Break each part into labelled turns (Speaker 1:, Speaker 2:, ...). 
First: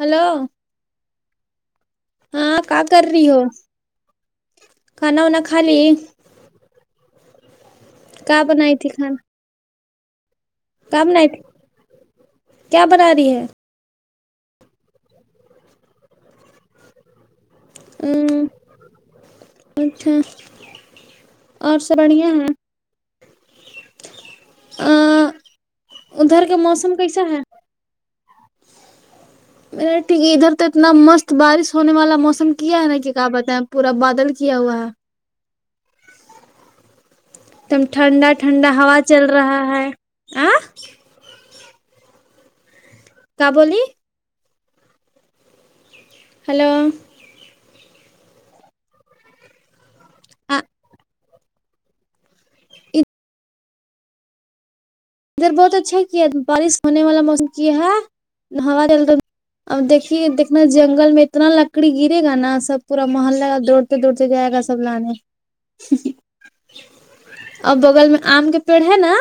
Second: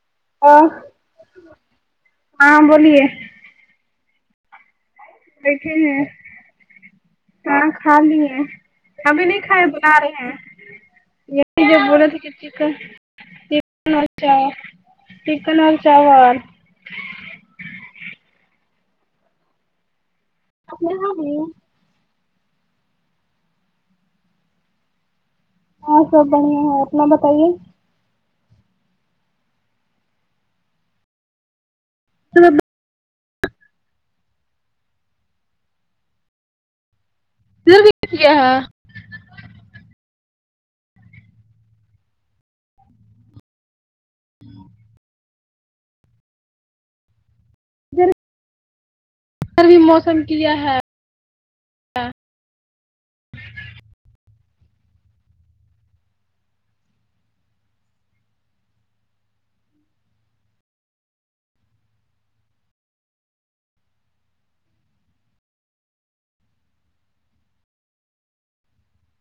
Speaker 1: hello
Speaker 2: اه
Speaker 1: ہاں کا کر رہی ہو کھانا وانا
Speaker 2: بیٹھے
Speaker 1: کھالی
Speaker 2: ہیں ہاں کھا لیے
Speaker 1: کیا بنائی تھی کھانا
Speaker 2: ابھی نہیں کھائے بنا رہے ہیں
Speaker 1: کیا بنائی تھی
Speaker 2: یہ جو بول رہے تھے کی
Speaker 1: کیا بنا رہی ہے
Speaker 2: چی چکن اور چاول چکن اور چاول
Speaker 1: ہوں اچھا
Speaker 2: اپنے ہاں جی
Speaker 1: اور سب بڑھیا ہیں آ
Speaker 2: ہاں سب
Speaker 1: ادھر کے
Speaker 2: بڑھیا ہے
Speaker 1: موسم
Speaker 2: اپنا
Speaker 1: کیسا ہے
Speaker 2: بتائیے
Speaker 1: میں نے ٹھیک ہے ادھر تو اتنا مست بارش ہونے والا
Speaker 2: ادھر
Speaker 1: موسم
Speaker 2: بھی
Speaker 1: کیا ہے نا کہ کیا بتائیں پورا بادل کیا ہوا ہے ایک دم ٹھنڈا
Speaker 2: کیا ہے
Speaker 1: ٹھنڈا ہوا چل رہا ہے آ کا بولی
Speaker 2: [inaudible]
Speaker 1: ہیلو
Speaker 2: ذرا ادھر بھی موسم کیا ہے
Speaker 1: ادھر بہت اچھا کیا بارش ہونے والا موسم کیا ہاں ہمارے اب دیکھیے دیکنا جنگل میں اتنا لکڑی گرے گا نا سب پورا محللہ دو ک دور سے جائے گا سب لانے اور بغل میں آم کے پیڑ ہے نا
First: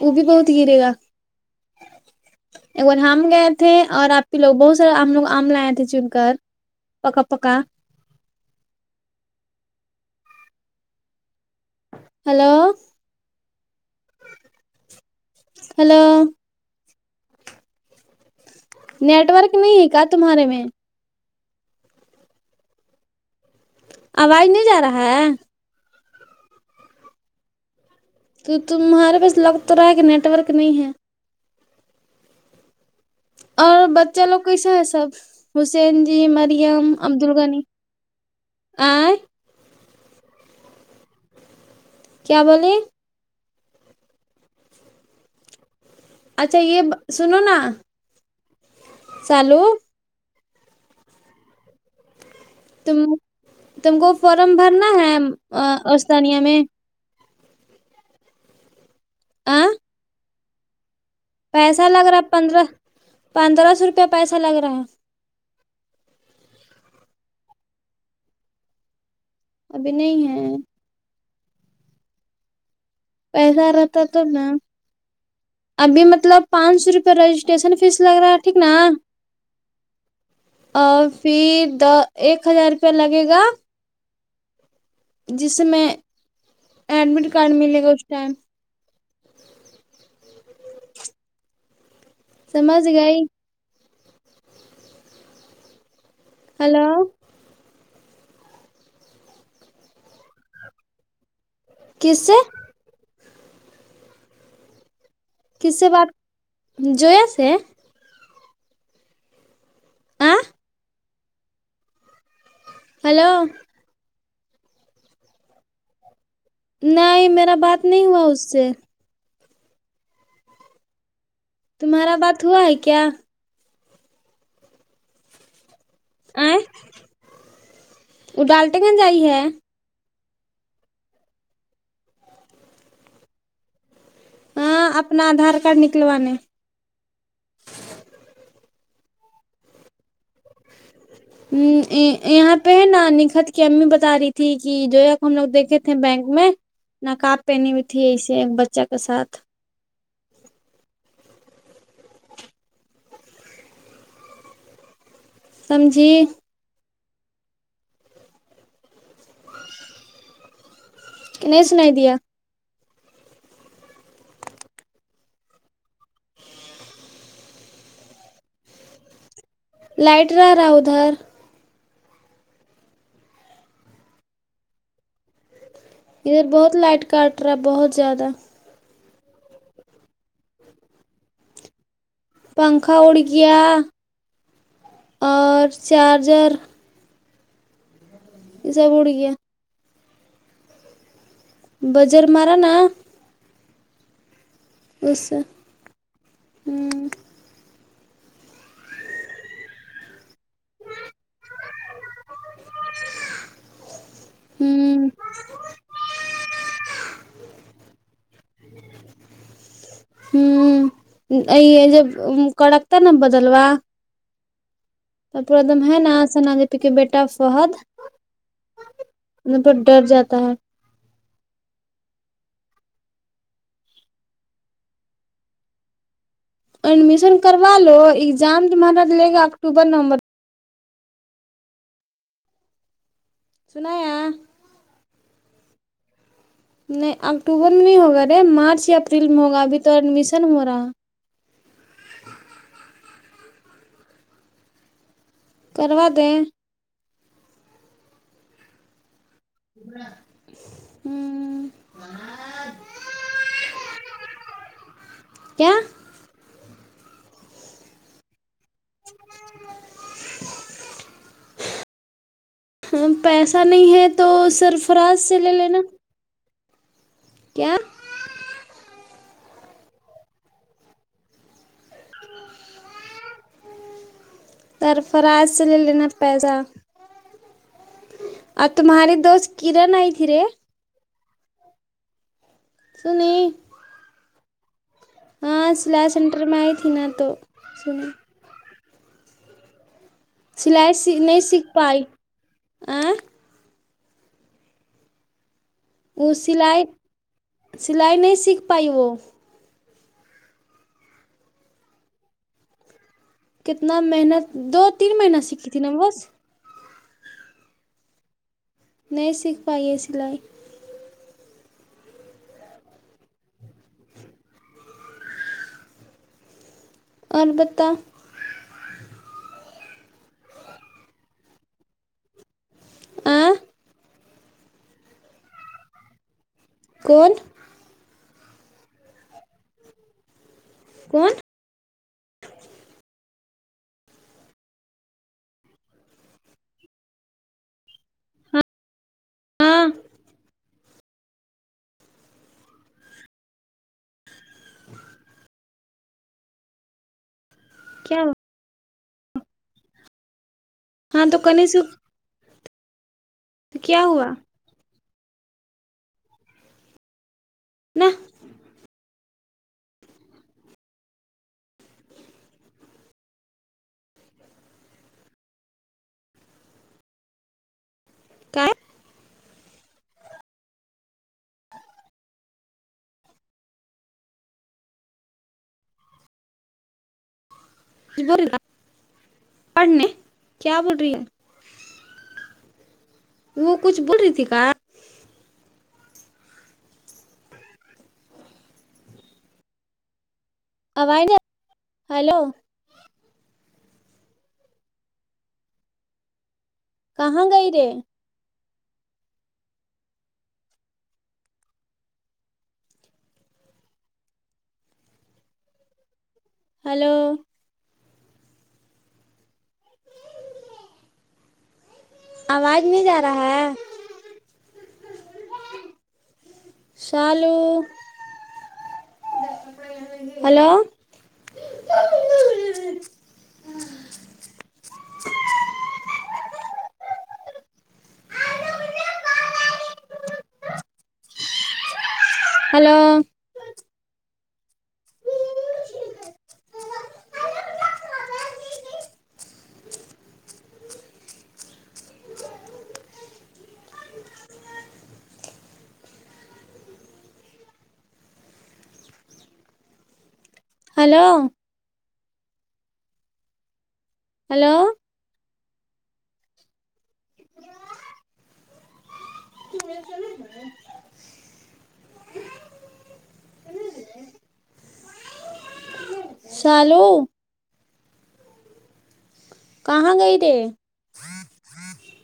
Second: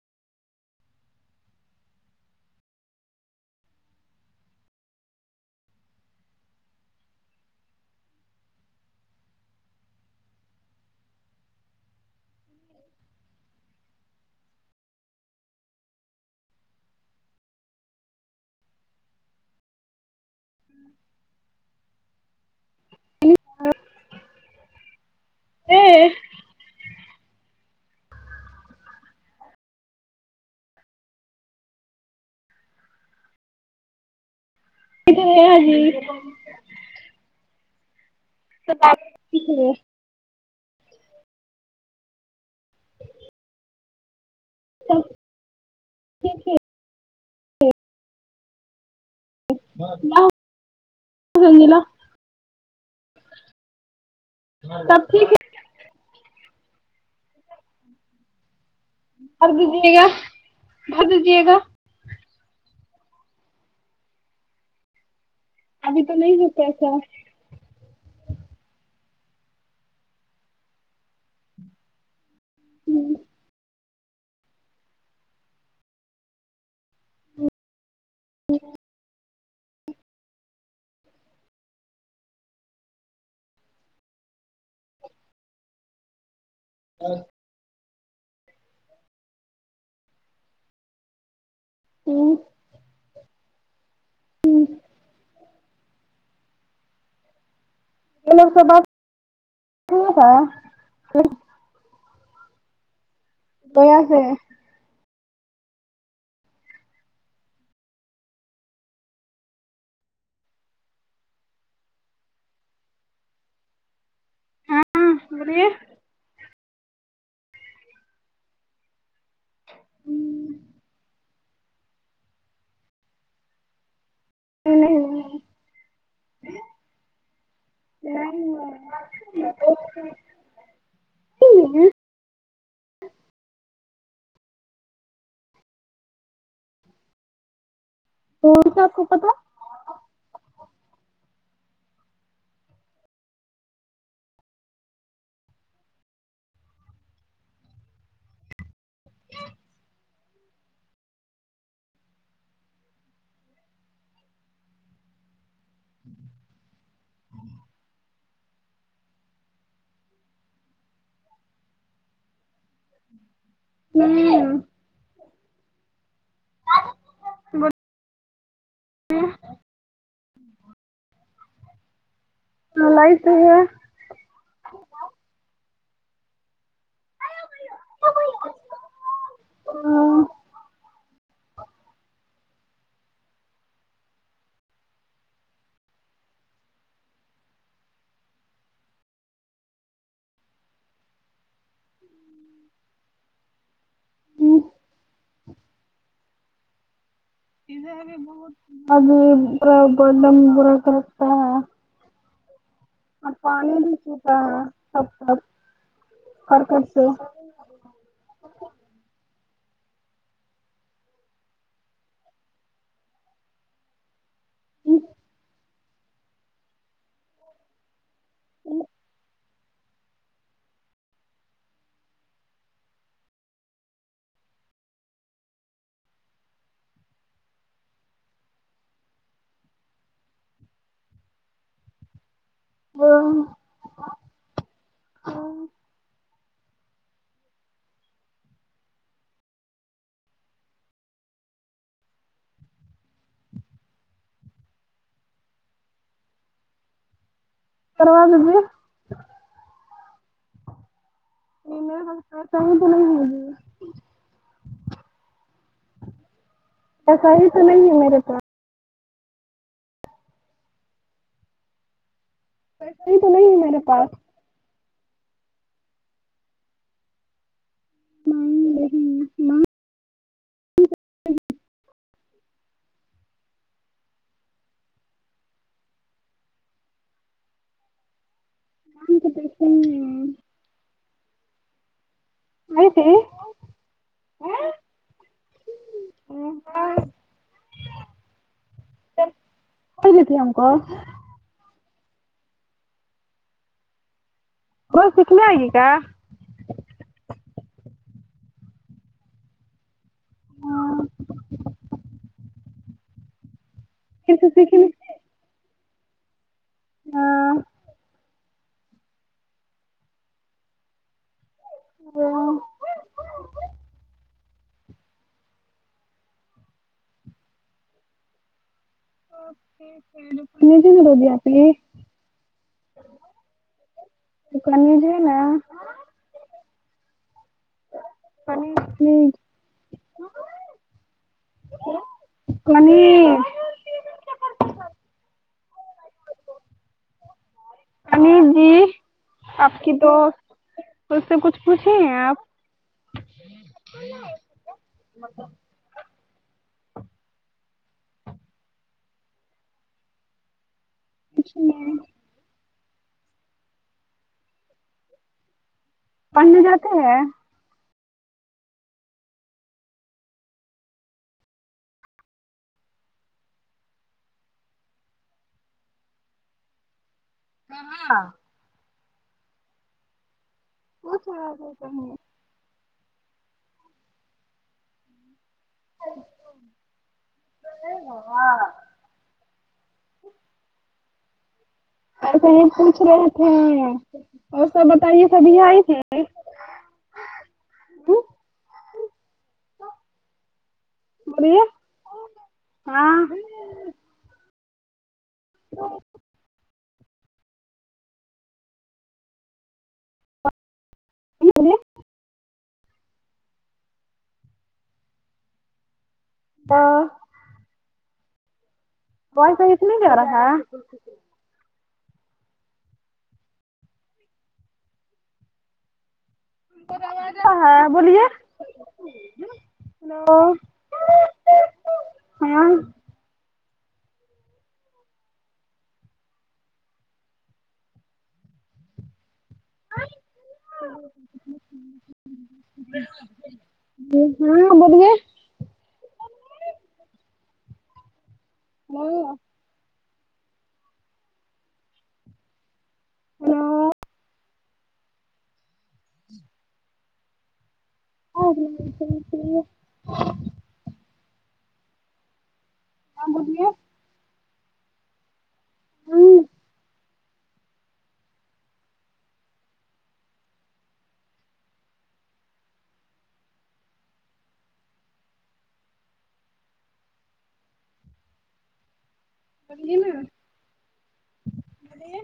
Speaker 1: وہ بھی بہت گرے گا ایک بار ہم گئے تھے اور آپ کے لوگوں سے ہم لوگ آم لائے تھے چن کر پکا پکا ہلو ہلو نیٹ ورک نہیں ہے کا تمہارے میں آواز نہیں جا رہا ہے
Speaker 2: ہوں
Speaker 1: تو تمہارے پاس لگ تو رہا ہے کہ نیٹ ورک نہیں ہے اور بچہ لوگ کیسا ہے سب حسین جی مریم عبدالغنی
Speaker 2: [inaudible]
Speaker 1: کیا بولیں
Speaker 2: ٹھیک ہے
Speaker 1: اچھا یہ سنو نا چالو
Speaker 2: میلا یہ میلا
Speaker 1: تم تم کو فارم بھرنا
Speaker 2: سب
Speaker 1: ہے
Speaker 2: ٹھیک
Speaker 1: اسانیہ میں
Speaker 2: بھر
Speaker 1: آ
Speaker 2: دیجیے گا بھر دیجیے گا
Speaker 1: لگرا ہے پندرہ پندرہ سو روپیہ پیسا لگ رہا ہے
Speaker 2: ابھی تو نہیں ہے پیسہ
Speaker 1: ابھی نہیں ہے
Speaker 2: ہمم
Speaker 1: پیسہ رہتا تو نا ابھی مطلب پانچ سو روپے رجسٹریشن فیس لگ رہا ہے ٹھیک نا اور پھر دا ایک ہزار روپیہ لگے گا جس سے میں ایڈمٹ کارڈ ملے گا اس ٹائم
Speaker 2: [inaudible]
Speaker 1: سمجھ گئی ہیلو
Speaker 2: [unintelligible] یہ لوگ س ب تھا
Speaker 1: کس سے
Speaker 2: [unintelligible]
Speaker 1: کس سے بات جویا سے آ ہیلو
Speaker 2: ہاں بولیے
Speaker 1: نہیں میرا بات نہیں ہوا اس سے تمہارا بات ہوا ہے کیا
Speaker 2: نہیں نہیں
Speaker 1: [unintelligible]
Speaker 2: [inaudible]
Speaker 1: ہاں اپنا آدھار کارڈ نکلوانے
Speaker 2: کون سا آپ کو پتا ہے
Speaker 1: امم یہاں پہ ہے نا نکھت کی امی بتا رہی تھی کہ جویا کو ہم لگ دیکھے تھ تھے بینک میں نقاب پہنی ہوئی تھی ایسے ایک بچہ کے ساتھ سمجھی کہ نہیں سنائی دیا
Speaker 2: ہوں گ ج [inaudible]
Speaker 1: لائٹ رہرا ادھر
Speaker 2: اللہ آئیت ہے [unintelligible]
Speaker 1: ادھر بہت لائٹ کٹ رہا ہے بہت زیادہ
Speaker 2: [unintelligible]
Speaker 1: پنکھا اڑ گیا اور چارجر یہ سب اڑ گیا بجر مارا نا [unintelligible] [unintelligible]
Speaker 2: [unintelligible] اور پانی بھی چھو ٹا
Speaker 1: ہ ہ
Speaker 2: پھٹ پھٹ ہلکے سے
Speaker 1: ھمم جب کڑکتا نا بدلوا [unintelligible] ہے نا سنا دیدی کے بیٹا فہد مطلب ڈر جاتا ہے ایڈمیشن کروا لو ایگزام تمہارا لینگے اکٹوبر نومبرمیں
Speaker 2: وہ
Speaker 1: سنایا
Speaker 2: ہ
Speaker 1: نہیں اکتوبر میں نہیں ہوگا رے مارچ یا اپریل میں ہوگا ابھی تو ایڈمیشن ہو رہا کروا دیں
Speaker 2: کرادو پھر
Speaker 1: ابر [unintelligible] کیا
Speaker 2: [unintelligible] توسا ہی تو نہیں ہے میرے تو
Speaker 1: ہاں
Speaker 2: ہی تو
Speaker 1: پیسہ
Speaker 2: میرے
Speaker 1: نہیں ہے
Speaker 2: پاس
Speaker 1: تو سرفراز سے لے لینا کیا
Speaker 2: [unintelligible]
Speaker 1: سرفراز سے لے لینا پیسہ آج تمہارے دوست کرن آئی تھی رے
Speaker 2: آئی تھے
Speaker 1: سنی ہاں سلا یی سینٹر میں آئی تھی نا تو
Speaker 2: کیا [unintelligible]
Speaker 1: سلائی نہیں سیکھ پائی
Speaker 2: وہ سکھنے آئی گی کا
Speaker 1: وہ سیلائی سلائی نہیں سیکھ پائی وہ
Speaker 2: ہاں
Speaker 1: کتنا
Speaker 2: پھر
Speaker 1: میہنہ
Speaker 2: سے سیکھی
Speaker 1: دو تین مہینہ سیکھی تھی نہ بس
Speaker 2: ہاں
Speaker 1: نہیں سیکھ پائی ہےسیلائی
Speaker 2: ہاں
Speaker 1: البتہ
Speaker 2: اوکے [unintelligible]
Speaker 1: آ
Speaker 2: کل کالج ہے نا
Speaker 1: کون
Speaker 2: سمیر ھمم
Speaker 1: کون
Speaker 2: سمیر [unintelligible] جی آپ
Speaker 1: ہاں
Speaker 2: کی دوست اس سے کچھ پوچھے ہیں آپ
Speaker 1: کیا ہاں توکنیز تو کیا ہوا
Speaker 2: پڑھنے جاتے ہیں
Speaker 1: ناہ
Speaker 2: ہاں ہاں
Speaker 1: کیا
Speaker 2: [unintelligible]
Speaker 1: جی بول پڑھنے کیا بول رہی ہے
Speaker 2: ایسے ہی پوچھ رہے تھے
Speaker 1: وہ کچھ بول رہی تھی
Speaker 2: اور
Speaker 1: کا
Speaker 2: سب یہ سبھی آئی تھی
Speaker 1: آواز
Speaker 2: بولیے
Speaker 1: ہیلو
Speaker 2: ہاں [inaudible]
Speaker 1: کہاں گئی رے
Speaker 2: [unintelligible] تو
Speaker 1: ہلو
Speaker 2: وای فای کیوں نہیں آرہا
Speaker 1: آواز نہیں جا رہا ہے شالو
Speaker 2: ہاں بولیے
Speaker 1: ہلو
Speaker 2: ہاں
Speaker 1: ہلو
Speaker 2: [unintelligible] نہیں ہے ہاں جی [unintelligible]
Speaker 1: ہلو
Speaker 2: ہاں بولیے
Speaker 1: ہلو
Speaker 2: ہوں
Speaker 1: [unintelligible] [unintelligible] چلے گئے سالو کہاں گئی تھے
Speaker 2: ارے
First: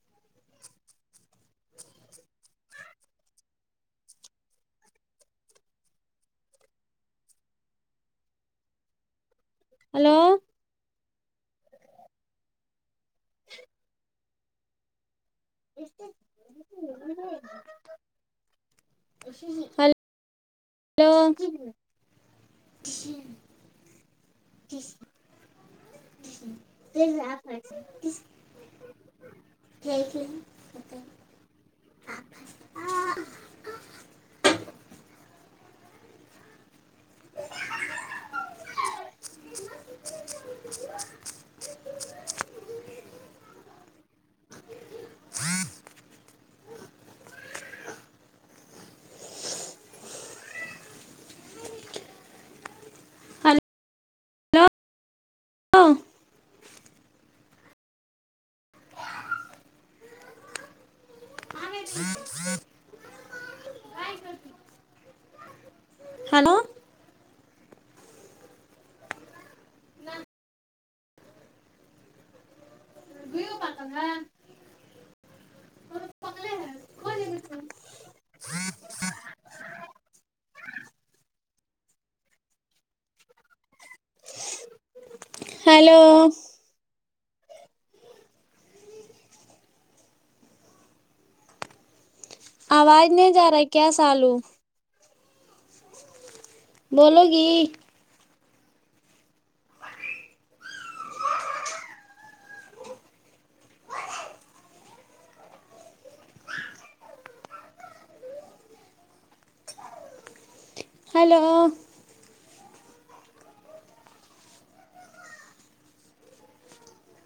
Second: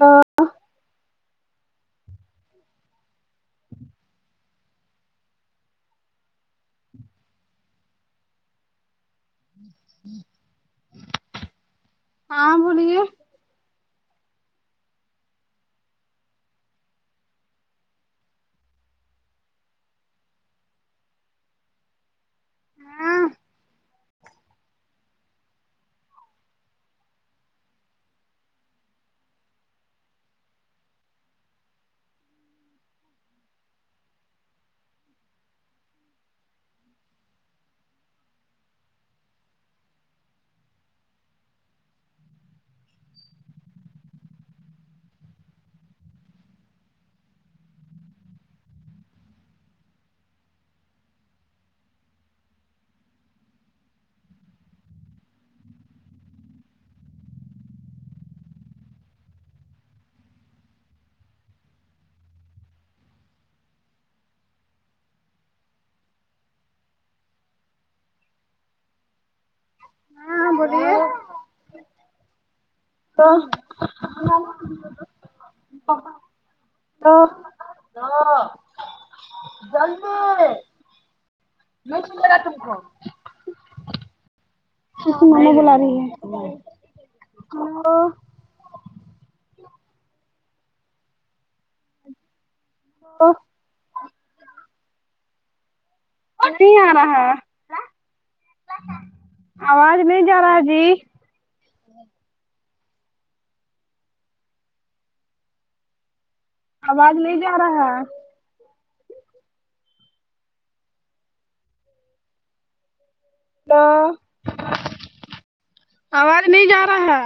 Speaker 2: ہاں
Speaker 1: ہلو
Speaker 2: ہاں بولیے
Speaker 1: ہو ہل
Speaker 2: ہاں
Speaker 1: ہیلو دیکھرے آپ [unintelligible] تینھک یو اوکے ہاں ہیلو ہلو
Speaker 2: ہاں ہاں بولیے تو تو [unintelligible] سومیں نے بلا رہی
Speaker 1: ہیلو
Speaker 2: ہے
Speaker 1: آواز نہیں جا رہا کیا سالو
Speaker 2: نہیں آ رہا
Speaker 1: بولو گی
Speaker 2: ہے آواز نہیں جا رہا جی آواز نہیں جا رہا ہے
Speaker 1: ہلو
Speaker 2: ہلو آواز نہیں جا رہا ہے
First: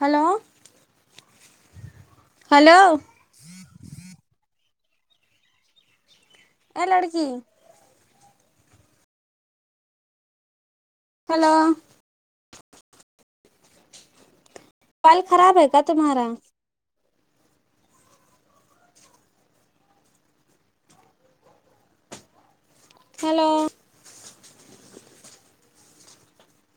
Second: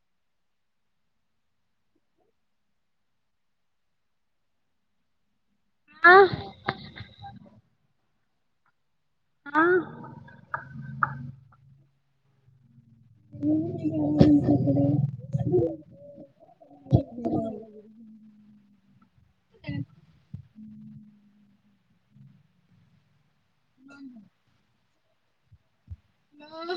Speaker 1: ہلو ہلو
Speaker 2: ہاں
Speaker 1: اے لڑکی
Speaker 2: ہاں
Speaker 1: ہیلو پال خراب ہےکیا تمہارا ہیلو
Speaker 2: ہیلو